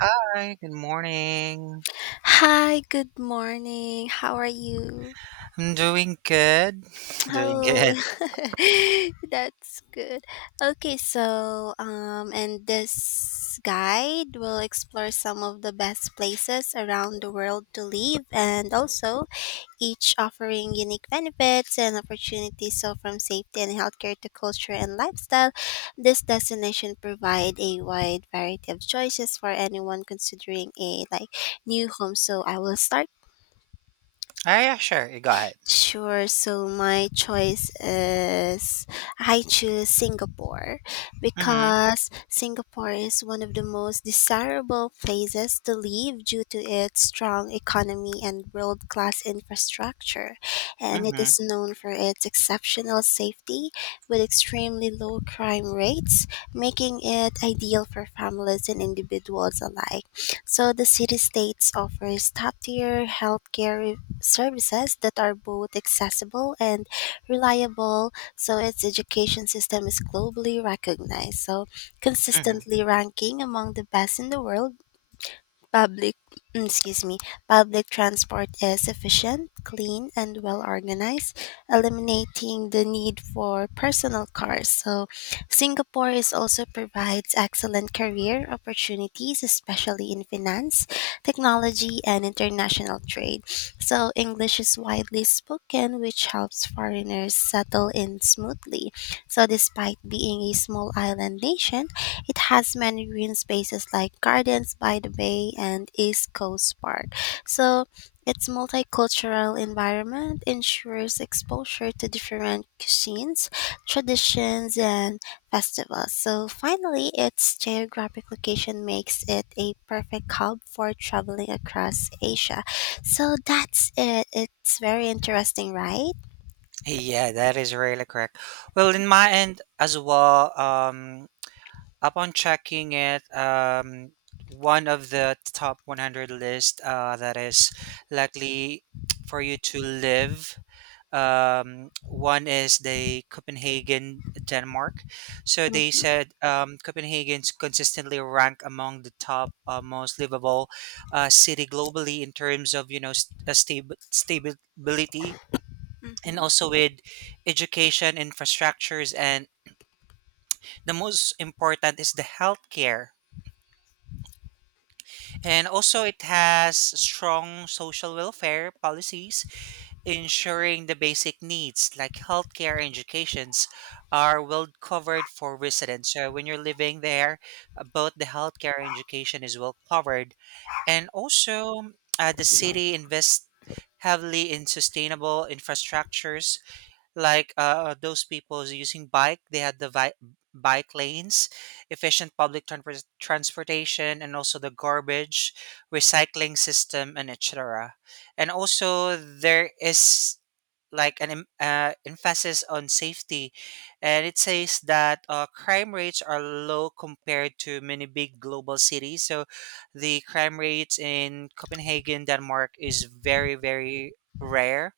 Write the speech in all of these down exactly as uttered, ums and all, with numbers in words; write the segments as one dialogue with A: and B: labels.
A: Hi, good morning.
B: Hi, good morning. How are you?
A: I'm doing good. Doing
B: Oh,
A: good.
B: that's good. Okay, so um, and this guide will explore some of the best places around the world to live, and also each offering unique benefits and opportunities. So, from safety and healthcare to culture and lifestyle, this destination provide a wide variety of choices for anyone considering a like new home. So, I will start.
A: Oh, yeah, sure. You go ahead.
B: Sure. So my choice is I choose Singapore
A: Mm-hmm.
B: because Singapore is one of the most desirable places to live due to its strong economy and world class infrastructure. And it
A: Mm-hmm.
B: is known for its exceptional safety with extremely low crime rates, making it ideal for families and individuals alike. So the city states offers top tier healthcare services that are both accessible and reliable. So its education system is globally recognized. So
A: Mm-hmm.
B: consistently ranking among the best in the world. Public, excuse me, public transport is efficient, clean, and well organized, eliminating the need for personal cars. So, Singapore is also provides excellent career opportunities, especially in finance, technology, and international trade. So, English is widely spoken, which helps foreigners settle in smoothly. So, despite being a small island nation, it has many green spaces like Gardens by the Bay and East Coast Park. So, its multicultural environment ensures exposure to different cuisines, traditions, and festivals. So, finally, its geographic location makes it a perfect hub for traveling across Asia. So, that's it. It's very interesting, right?
A: Yeah, that is really correct. Well, in my end as well, um, upon checking it, um, one of the top one hundred list uh, that is likely for you to live. Um, one is the Copenhagen, Denmark. So they
B: Mm-hmm.
A: said um, Copenhagen's consistently ranked among the top uh, most livable uh, city globally in terms of you know st- uh, stab- stability, and
B: Mm-hmm.
A: also with education infrastructures, and the most important is the healthcare, and also it has strong social welfare policies ensuring the basic needs like healthcare and educations are well covered for residents. So when you're living there, uh, both the healthcare and education is well covered, and also uh, the city invests heavily in sustainable infrastructures like uh, those people who's using bike, they had the vi- bike lanes, efficient public transpor- transportation, and also the garbage recycling system and etc, and also there is like an em- uh, emphasis on safety, and it says that uh, crime rates are low compared to many big global cities. So the crime rates in Copenhagen, Denmark, is very very rare,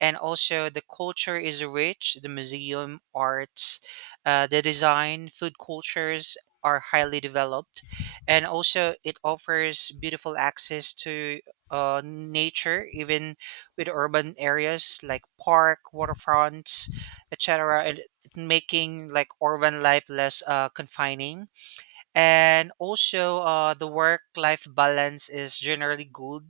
A: and also the culture is rich, the museum arts, uh, the design, food cultures are highly developed, and also it offers beautiful access to uh, nature even, with urban areas like park, waterfronts, etc., and making like urban life less uh, confining, and also uh, the work life balance is generally good.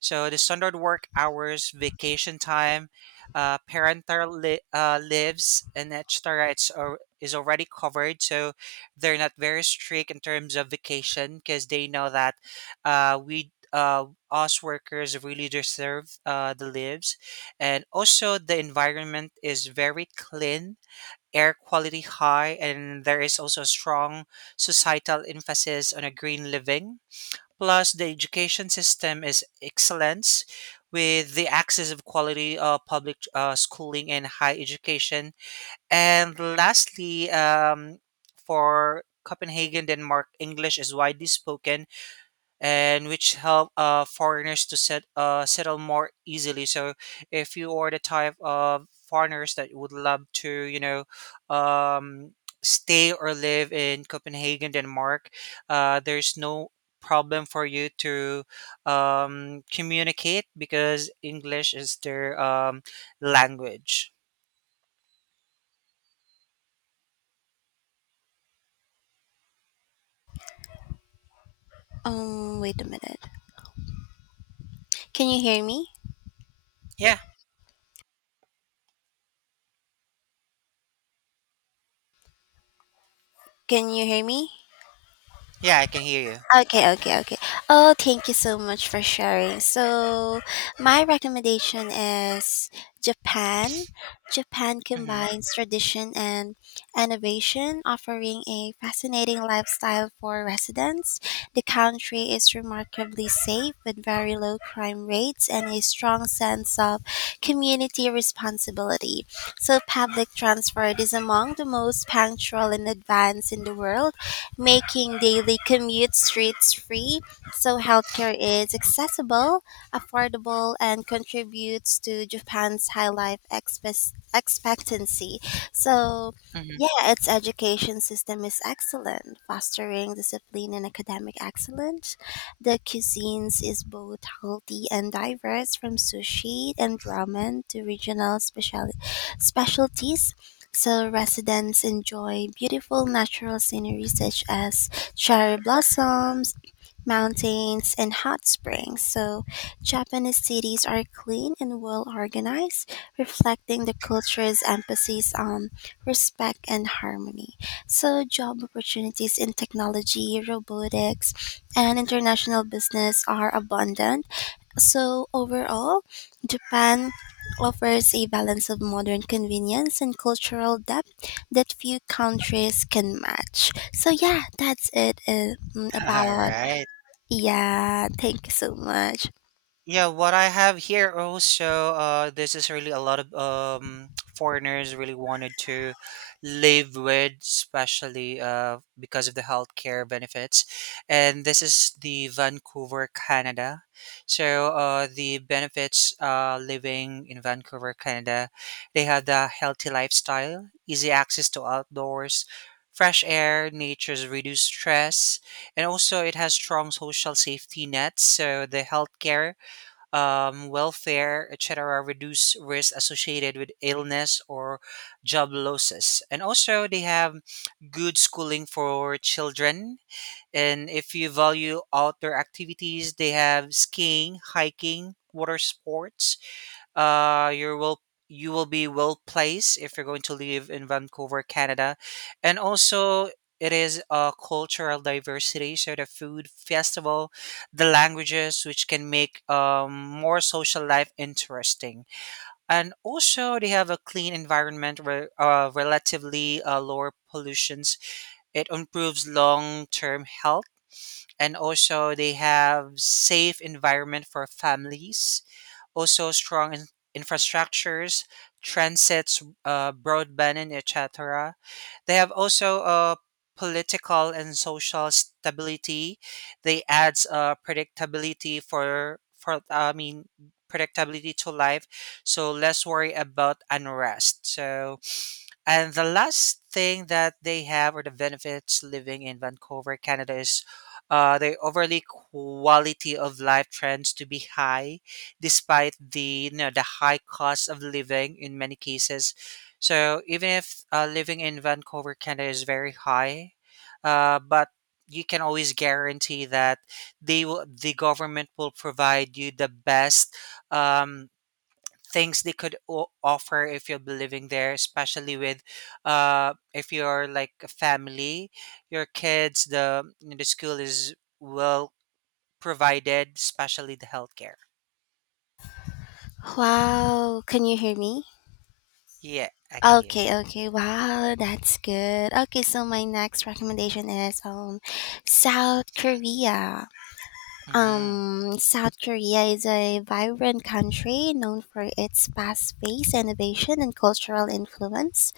A: So the standard work hours, vacation time, uh, parental li- uh, lives, and etc., it's al- is already covered. So they're not very strict in terms of vacation because they know that uh, we uh, us workers really deserve uh, the lives. And also the environment is very clean, air quality high, and there is also a strong societal emphasis on a green living. Plus, the education system is excellence, with the access of quality uh, public uh, schooling and high education. And lastly, um, for Copenhagen, Denmark, English is widely spoken, and which help uh, foreigners to set, uh, settle more easily. So if you are the type of foreigners that would love to, you know, um, stay or live in Copenhagen, Denmark, uh, there's no problem for you to um, communicate, because English is their um, language.
B: Um, wait a minute. Can you hear me?
A: Yeah,
B: Can you hear me?
A: yeah, I can hear you.
B: Okay, okay, okay. Oh, thank you so much for sharing. So, my recommendation is Japan. Japan
A: Mm-hmm.
B: combines tradition and innovation, offering a fascinating lifestyle for residents. The country is remarkably safe with very low crime rates and a strong sense of community responsibility. So, public transport is among the most punctual and advanced in the world, making daily commute streets free. So healthcare is accessible, affordable, and contributes to Japan's high life expe- expectancy. So,
A: Mm-hmm.
B: yeah, its education system is excellent, fostering discipline and academic excellence. The cuisines is both healthy and diverse, from sushi and ramen to regional special specialties. So residents enjoy beautiful natural scenery such as cherry blossoms, mountains, and hot springs. So Japanese cities are clean and well organized, reflecting the culture's emphasis on respect and harmony. So job opportunities in technology, robotics, and international business are abundant, so, overall, Japan offers a balance of modern convenience and cultural depth that few countries can match. So, yeah, that's it uh, mm,
A: All
B: about.
A: right.
B: Yeah, thank you so much.
A: Yeah, what I have here also, uh, this is really a lot of um, foreigners really wanted to live with, especially uh, because of the healthcare benefits. And this is the Vancouver, Canada. So uh, the benefits uh, living in Vancouver, Canada, they have the healthy lifestyle, easy access to outdoors, fresh air, nature's reduced stress, and also it has strong social safety nets. So the healthcare, um, welfare, et cetera, reduce risk associated with illness or job losses. And also, they have good schooling for children. And if you value outdoor activities, they have skiing, hiking, water sports, uh you're well you will be well placed if you're going to live in Vancouver, Canada. And also it is a cultural diversity, so the food festival, the languages, which can make um more social life interesting. And also they have a clean environment where uh, relatively uh, lower pollutions. It improves long-term health, and also they have safe environment for families, also, strong in- infrastructures, transits, uh, broadband, and et cetera. They have also uh, political and social stability. They adds uh, predictability for for I mean predictability to life, so less worry about unrest. So, and the last thing that they have, or the benefits living in Vancouver, Canada, is uh, the overly quality of life trends to be high, despite the you know, the high cost of living in many cases. So even if uh, living in Vancouver, Canada, is very high, uh, but you can always guarantee that they will, the government will provide you the best um, things they could o- offer if you'll be living there, especially with uh if you're like a family, your kids, the the school is well provided, especially the healthcare.
B: Wow, can you hear me?
A: Yeah, I can hear.
B: Okay, okay. Wow, that's good. Okay, so my next recommendation is um South Korea.
A: Mm-hmm.
B: Um, South Korea is a vibrant country known for its fast-paced innovation and cultural influence.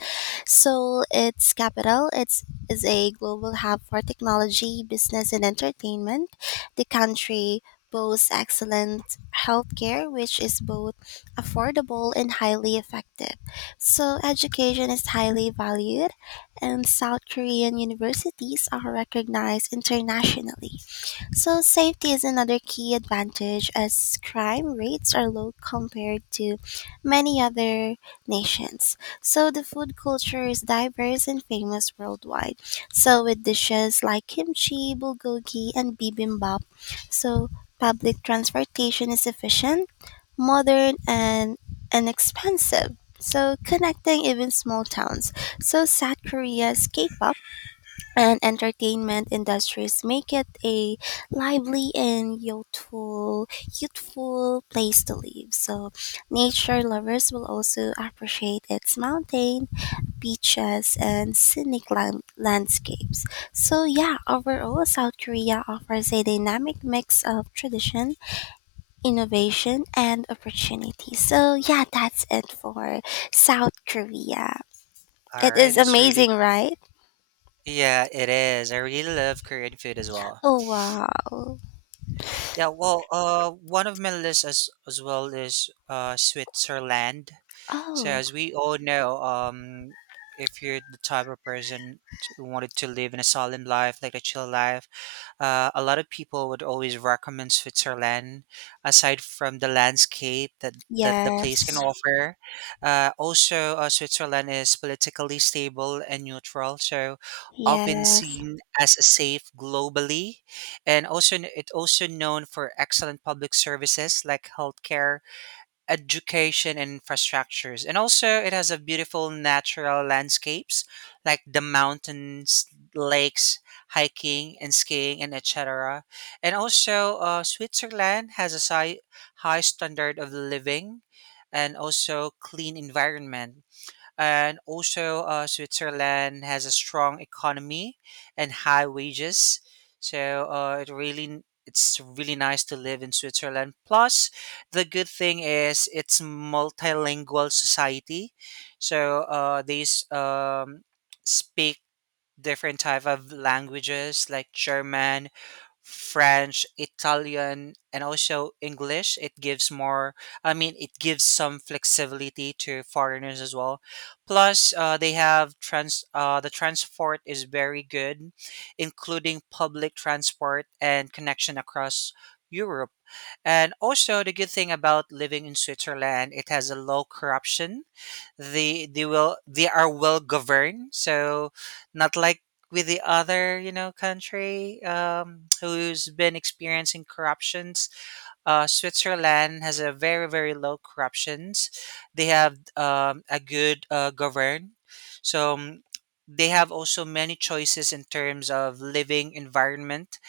B: Seoul, its capital, it's, is a global hub for technology, business, and entertainment. The country boasts excellent healthcare, which is both affordable and highly effective. So, education is highly valued, and South Korean universities are recognized internationally. So, safety is another key advantage as crime rates are low compared to many other nations. So, the food culture is diverse and famous worldwide. So, with dishes like kimchi, bulgogi, and bibimbap, so public transportation is efficient, modern, and inexpensive. So, connecting even small towns. So, South Korea's K pop and entertainment industries make it a lively and youthful youthful place to live. So nature lovers will also appreciate its mountain beaches and scenic land- landscapes. So yeah, overall, South Korea offers a dynamic mix of tradition, innovation, and opportunity. So yeah, that's it for South Korea.
A: All
B: It
A: right,
B: is
A: that's
B: amazing,
A: really.
B: right?
A: Yeah, it is, I really love Korean food as well.
B: Oh wow.
A: Yeah, well, uh one of my lists as, as well is uh Switzerland. So
B: Oh.
A: as we all know, um, if you're the type of person t- who wanted to live in a solemn life, like a chill life, uh, a lot of people would always recommend Switzerland. Aside from the landscape that, that the place can
B: Yes.
A: offer, uh, also uh, Switzerland is politically stable and neutral, so often
B: Yes.
A: seen as a safe globally, and also it also known for excellent public services like healthcare, education, and infrastructures. And also, it has a beautiful natural landscapes like the mountains, lakes, hiking and skiing, and et cetera. And also, uh, Switzerland has a si- high standard of living, and also clean environment, and also uh, Switzerland has a strong economy and high wages. So uh, it really it's really nice to live in Switzerland. Plus, the good thing is it's multilingual society, so uh, these um, speak different type of languages like German, French, Italian, and also English. It gives more, I mean, it gives some flexibility to foreigners as well. Plus, uh, they have trans, uh, the transport is very good, including public transport and connection across Europe. And also, the good thing about living in Switzerland, it has a low corruption. They they will they are well governed, so not like with the other you know country um, who's been experiencing corruptions. uh, Switzerland has a very very low corruptions. They have um, a good uh, govern, so mm, they have also many choices in terms of living environment,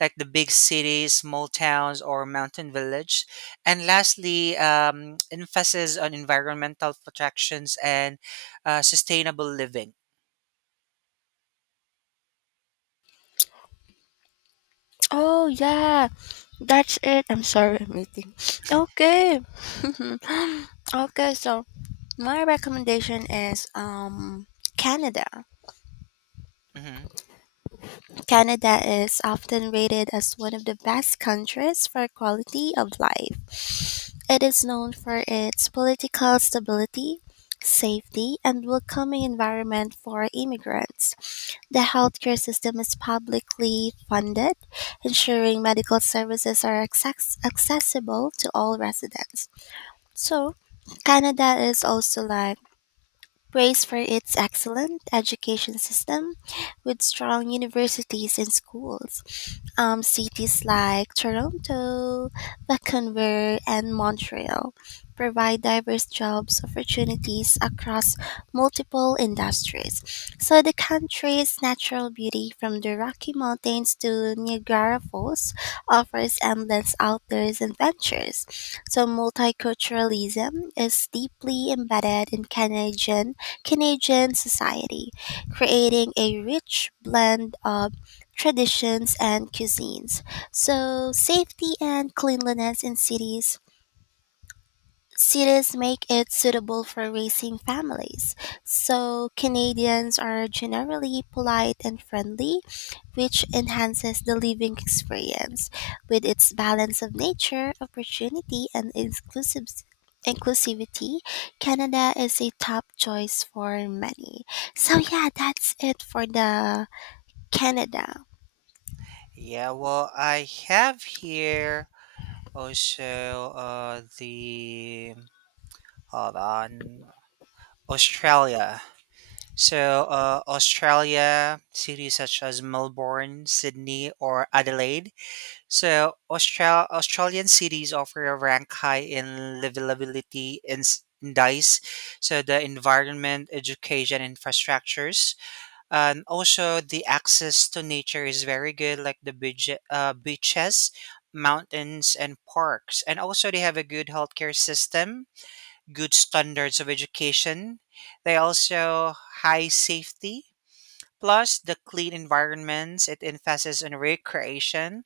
A: like the big cities, small towns, or mountain village. And lastly, um, emphasis on environmental protections and uh, sustainable living.
B: Oh, yeah. That's it. I'm sorry, I'm eating. Okay. okay, so my recommendation is um Canada.
A: Mhm.
B: Canada is often rated as one of the best countries for quality of life. It is known for its political stability, safety, and welcoming environment for immigrants. The healthcare system is publicly funded, ensuring medical services are access- accessible to all residents. So, Canada is also like praised for its excellent education system with strong universities and schools. Um, cities like Toronto, Vancouver, and Montreal provide diverse jobs opportunities across multiple industries. So the country's natural beauty from the Rocky Mountains to Niagara Falls offers endless outdoors adventures. So multiculturalism is deeply embedded in Canadian Canadian society, creating a rich blend of traditions and cuisines. So, safety and cleanliness in cities cities make it suitable for raising families, so Canadians are generally polite and friendly, which enhances the living experience. With its balance of nature, opportunity, and inclusive inclusivity, Canada is a top choice for many. So yeah, that's it for the Canada.
A: Yeah, well, I have here also uh, the hold on Australia. So, uh, Australia, cities such as Melbourne, Sydney, or Adelaide. So, Austral- Australian cities offer a rank high in livability in s- indice. So, the environment, education, infrastructures, and also the access to nature is very good, like the beach, uh, beaches, mountains, and parks. And also, they have a good healthcare system, good standards of education. They also high safety, plus the clean environments. It emphasizes on recreation,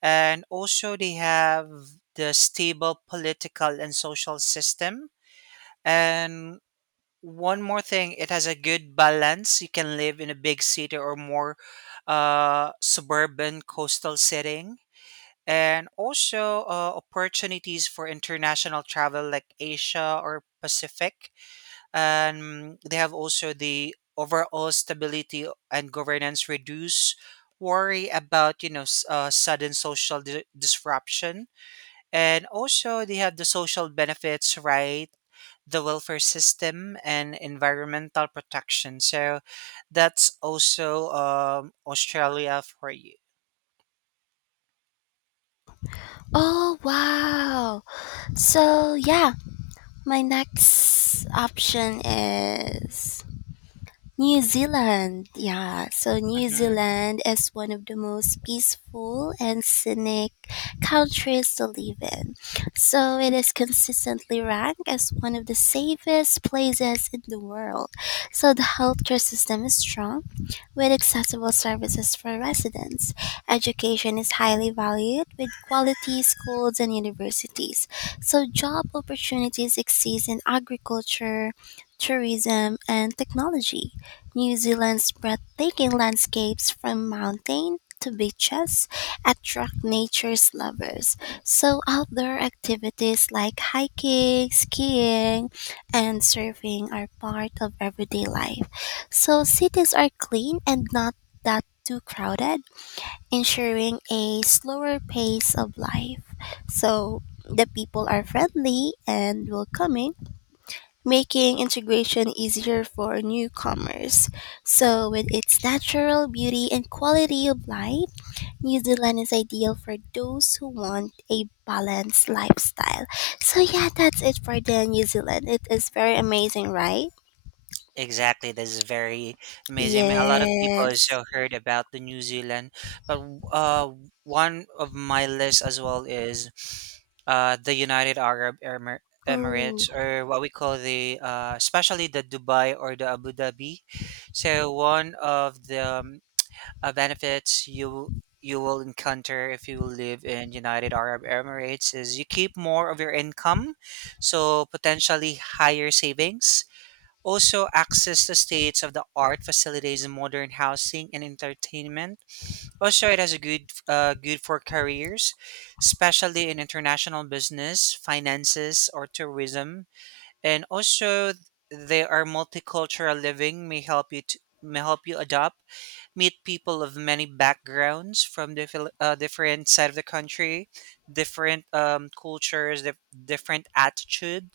A: and also they have the stable political and social system. And one more thing, it has a good balance. You can live in a big city or more uh, suburban coastal setting. And also uh, opportunities for international travel like Asia or Pacific, and they have also the overall stability and governance reduce worry about you know s- uh, sudden social di- disruption, and also they have the social benefits, right, the welfare system and environmental protection. So that's also um, Australia for you.
B: Oh wow. So yeah, my next option is New Zealand, yeah. So New
A: Mm-hmm.
B: Zealand is one of the most peaceful and scenic countries to live in. So it is consistently ranked as one of the safest places in the world. So the healthcare system is strong with accessible services for residents. Education is highly valued with quality schools and universities. So job opportunities exist in agriculture, tourism, and technology. New Zealand's breathtaking landscapes from mountain to beaches attract nature's lovers. So outdoor activities like hiking, skiing, and surfing are part of everyday life. So cities are clean and not that too crowded, ensuring a slower pace of life. So the people are friendly and welcoming, making integration easier for newcomers. So with its natural beauty and quality of life, New Zealand is ideal for those who want a balanced lifestyle. So yeah, that's it for the New Zealand. It is very amazing, right?
A: Exactly, that's very amazing. I mean, a lot of people
B: Yes.
A: also heard about the New Zealand, but uh, one of my list as well is uh, the United Arab Emir-
B: Oh.
A: Emirates, or what we call the, uh, especially the Dubai or the Abu Dhabi. So one of the um, uh, benefits you you will encounter if you live in United Arab Emirates is you keep more of your income, so potentially higher savings, also, access to states of the art facilitates modern housing and entertainment. Also, it has a good, uh, good for careers, especially in international business, finances, or tourism. And also, they are multicultural living may help you to, may help you adopt, meet people of many backgrounds from different uh, different side of the country, different um, cultures, dif- different attitude,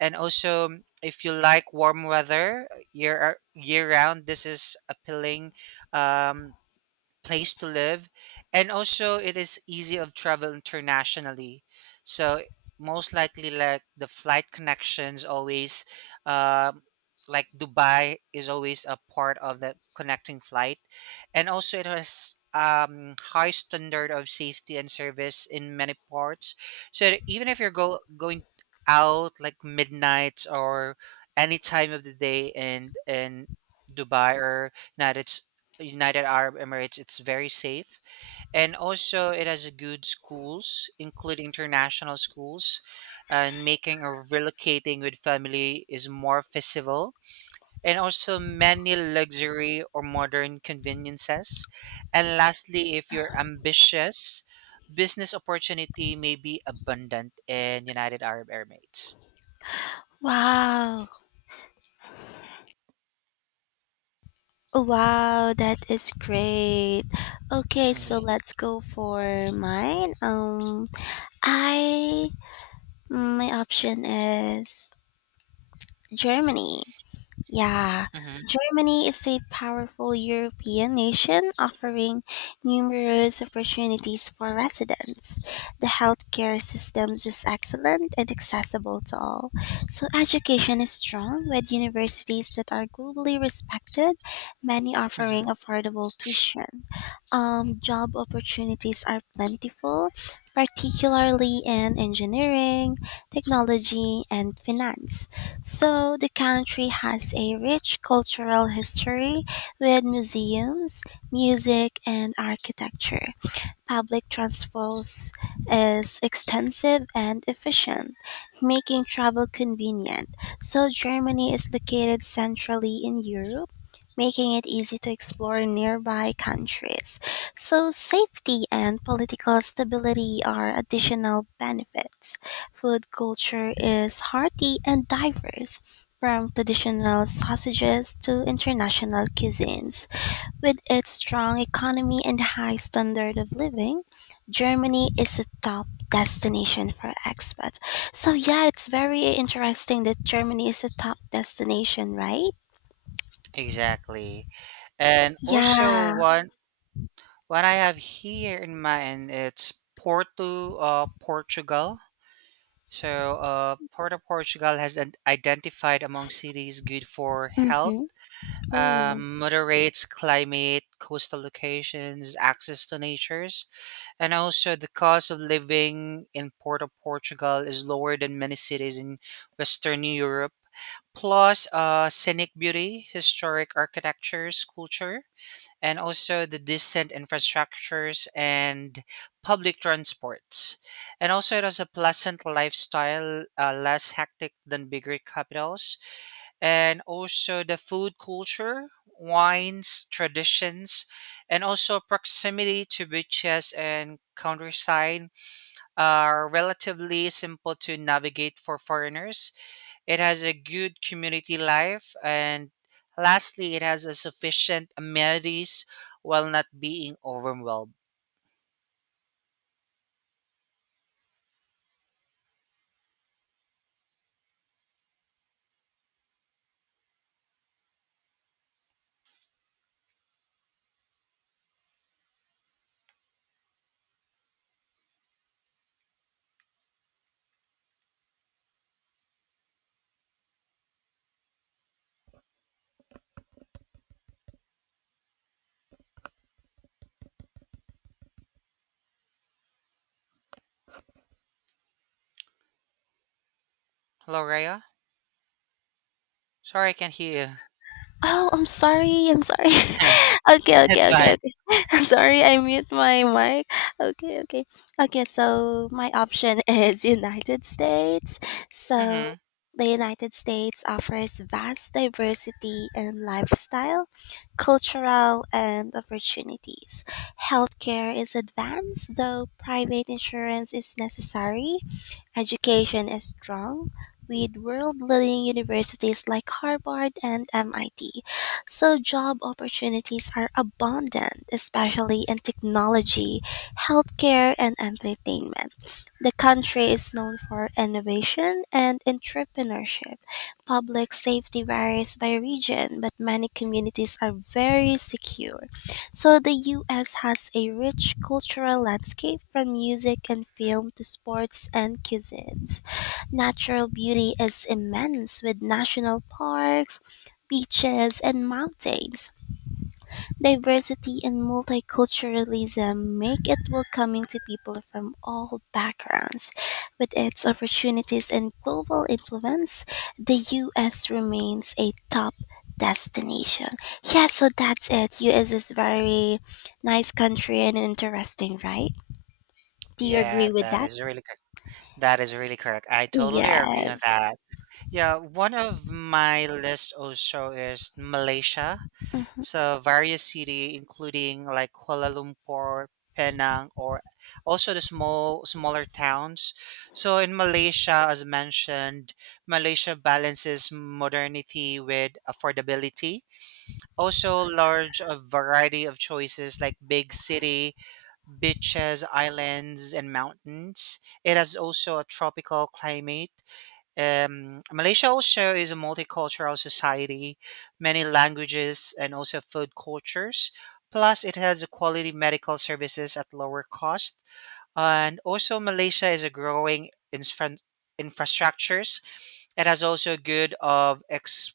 A: and also um, if you like warm weather year year round, this is appealing. Um, place to live, and also it is easy of travel internationally. So most likely like the flight connections always, um, like Dubai is always a part of the connecting flight, and also it has um, high standard of safety and service in many parts, so that even if you're go- going out like midnight or any time of the day, in in Dubai or united United Arab Emirates, it's very safe. And also, it has a good schools, including international schools. And making or relocating with family is more feasible. And also, many luxury or modern conveniences. And lastly, if you're ambitious, business opportunity may be abundant in United Arab Emirates.
B: Wow. Oh, wow, that is great. Okay, so
A: Yeah.
B: let's go for mine. Um I My option is Germany. Yeah,
A: Hmm.
B: Germany is a powerful European nation offering numerous opportunities for residents. The healthcare system is excellent and accessible to all. So, education is strong with universities that are globally respected, many
A: Hmm.
B: offering affordable tuition. Um, job opportunities are plentiful, particularly in engineering, technology, and finance. So, the country has a rich cultural history with museums, music, and architecture. Public transport is extensive and efficient, making travel convenient. So, Germany is located centrally in Europe, making it easy to explore nearby countries. So, safety and political stability are additional benefits. Food culture is hearty and diverse, from traditional sausages to international cuisines. With its strong economy and high standard of living, Germany is a top destination for expats. So, yeah, it's very interesting that Germany is a top destination, right?
A: Exactly. And also,
B: Yeah.
A: one. What I have here in mind, it's Porto, uh, Portugal. So, uh, Porto, Portugal has an- identified among cities good for health,
B: Mm-hmm. Oh.
A: um, moderates climate, coastal locations, access to natures, and also the cost of living in Porto, Portugal is lower than many cities in Western Europe. Plus, uh, scenic beauty, historic architectures, culture, and also the decent infrastructures and public transports. And also, it has a pleasant lifestyle, uh, less hectic than bigger capitals. And also, the food culture, wines, traditions, and also proximity to beaches and countryside are relatively simple to navigate for foreigners. It has a good community life, and lastly, it has a sufficient amenities while not being overwhelmed. Hello, Raya? Sorry, I can't hear
B: Oh, I'm sorry. I'm sorry.
A: you.
B: okay, okay,
A: It's
B: okay,
A: fine.
B: okay. I'm sorry, I mute my mic. Okay, okay. Okay, so my option is United States.
A: Mm-hmm.
B: So the United States offers vast diversity in lifestyle, cultural, and opportunities. Healthcare is advanced, though private insurance is necessary. Education is strong with world-leading universities like Harvard and M I T. So job opportunities are abundant, especially in technology, healthcare, and entertainment. The country is known for innovation and entrepreneurship. Public safety varies by region, but many communities are very secure. So the U S has a rich cultural landscape from music and film to sports and cuisines. Natural beauty is immense with national parks, beaches, and mountains. Diversity and multiculturalism make it welcoming to people from all backgrounds. With its opportunities and global influence, the U S remains a top destination. Yeah, so that's it. U S is very nice country and interesting, right? Do you agree
A: Yeah,
B: with
A: that
B: that?
A: is really correct. That is really correct. I totally agree on
B: Yes.
A: that. Yeah, one of my list also is Malaysia.
B: Mm-hmm.
A: So various city, including like Kuala Lumpur, Penang, or also the small smaller towns. So in Malaysia, as mentioned, Malaysia balances modernity with affordability. Also, large a variety of choices like big city, beaches, islands, and mountains. It has also a tropical climate. um, Malaysia also is a multicultural society, many languages and also food cultures. Plus, it has quality medical services at lower cost. And also, Malaysia is a growing infra- infrastructures. It has also good of ex-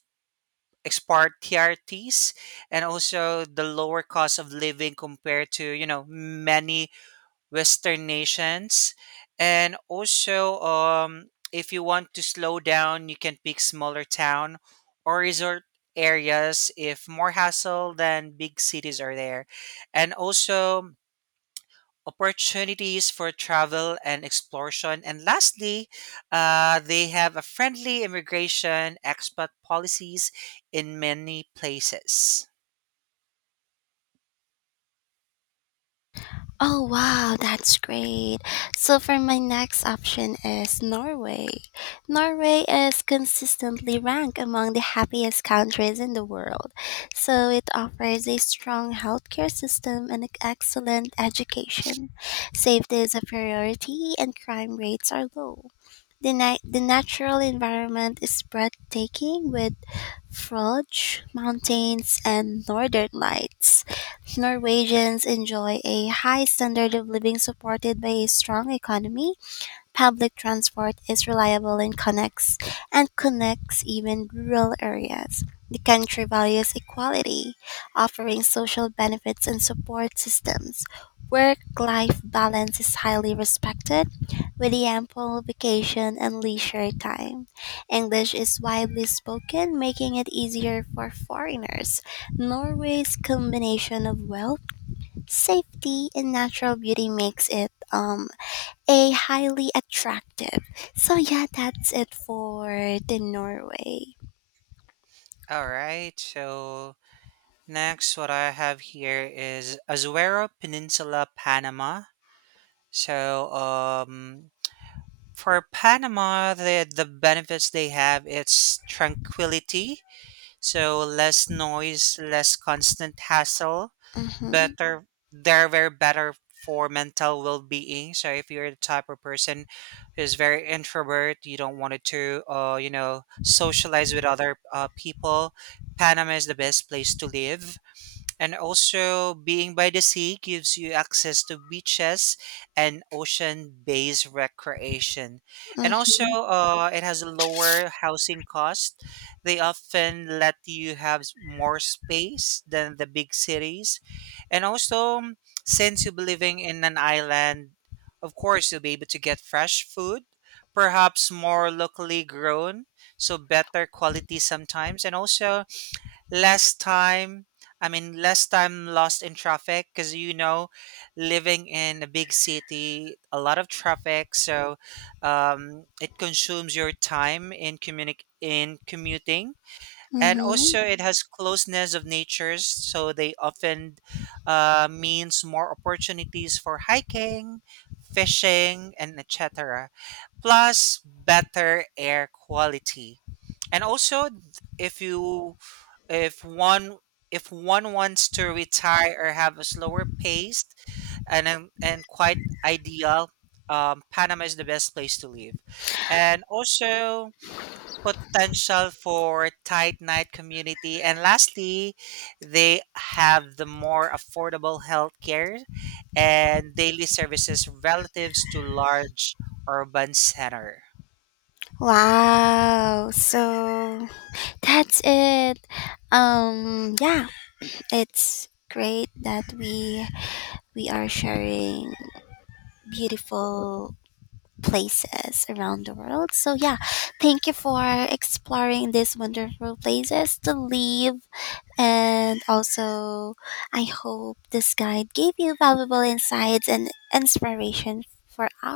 A: export T R Ts, and also the lower cost of living compared to you know many Western nations. And also, um, if you want to slow down, you can pick smaller town or resort areas if more hassle than big cities are there. And also, opportunities for travel and exploration. And lastly, uh, they have a friendly immigration expat policies in many places.
B: Oh wow, that's great. So for my next option is Norway. Norway is consistently ranked among the happiest countries in the world. So it offers a strong healthcare system and excellent education. Safety is a priority and crime rates are low. The, na- the natural environment is breathtaking with Frogj Mountains, and Northern Lights. Norwegians enjoy a high standard of living supported by a strong economy. Public transport is reliable and connects, and connects even rural areas. The country values equality, offering social benefits and support systems. Work life balance is highly respected, with the ample vacation and leisure time. English is widely spoken, making it easier for foreigners. Norway's combination of wealth, safety, and natural beauty makes it um, a highly attractive. So yeah, that's it for the Norway.
A: All right, so next, what I have here is Azuero Peninsula, Panama. So, um, for Panama, the the benefits they have it's tranquility, so less noise, less constant hassle,
B: Mhm.
A: better. They're very better for mental well being. So, if you're the type of person who's very introvert, you don't want to, uh, you know, socialize with other uh, people. Panama is the best place to live, and also, being by the sea gives you access to beaches and ocean based recreation. And also,
B: Mhm.
A: uh, it has a lower housing cost. They often let you have s- more space than the big cities. And also, mm, since you'll be living in an island, of course, you'll be able to get fresh food, perhaps more locally grown, so better quality sometimes. And also, less time i mean less time lost in traffic, because you know, living in a big city a lot of traffic, so um, it consumes your time in communi- in commuting, and
B: Mhm.
A: also it has closeness of natures, so they often uh, means more opportunities for hiking, fishing, and etc., plus better air quality. And also, if you if one if one wants to retire or have a slower pace, and and, and quite ideal, um, Panama is the best place to live. And also, potential for tight knit community, and lastly, they have the more affordable healthcare and daily services relatives to large urban center.
B: Wow. So that's it. Um yeah, it's great that we we are sharing beautiful places around the world. So yeah, thank you for exploring these wonderful places to live. And also, I hope this guide gave you valuable insights and inspiration for our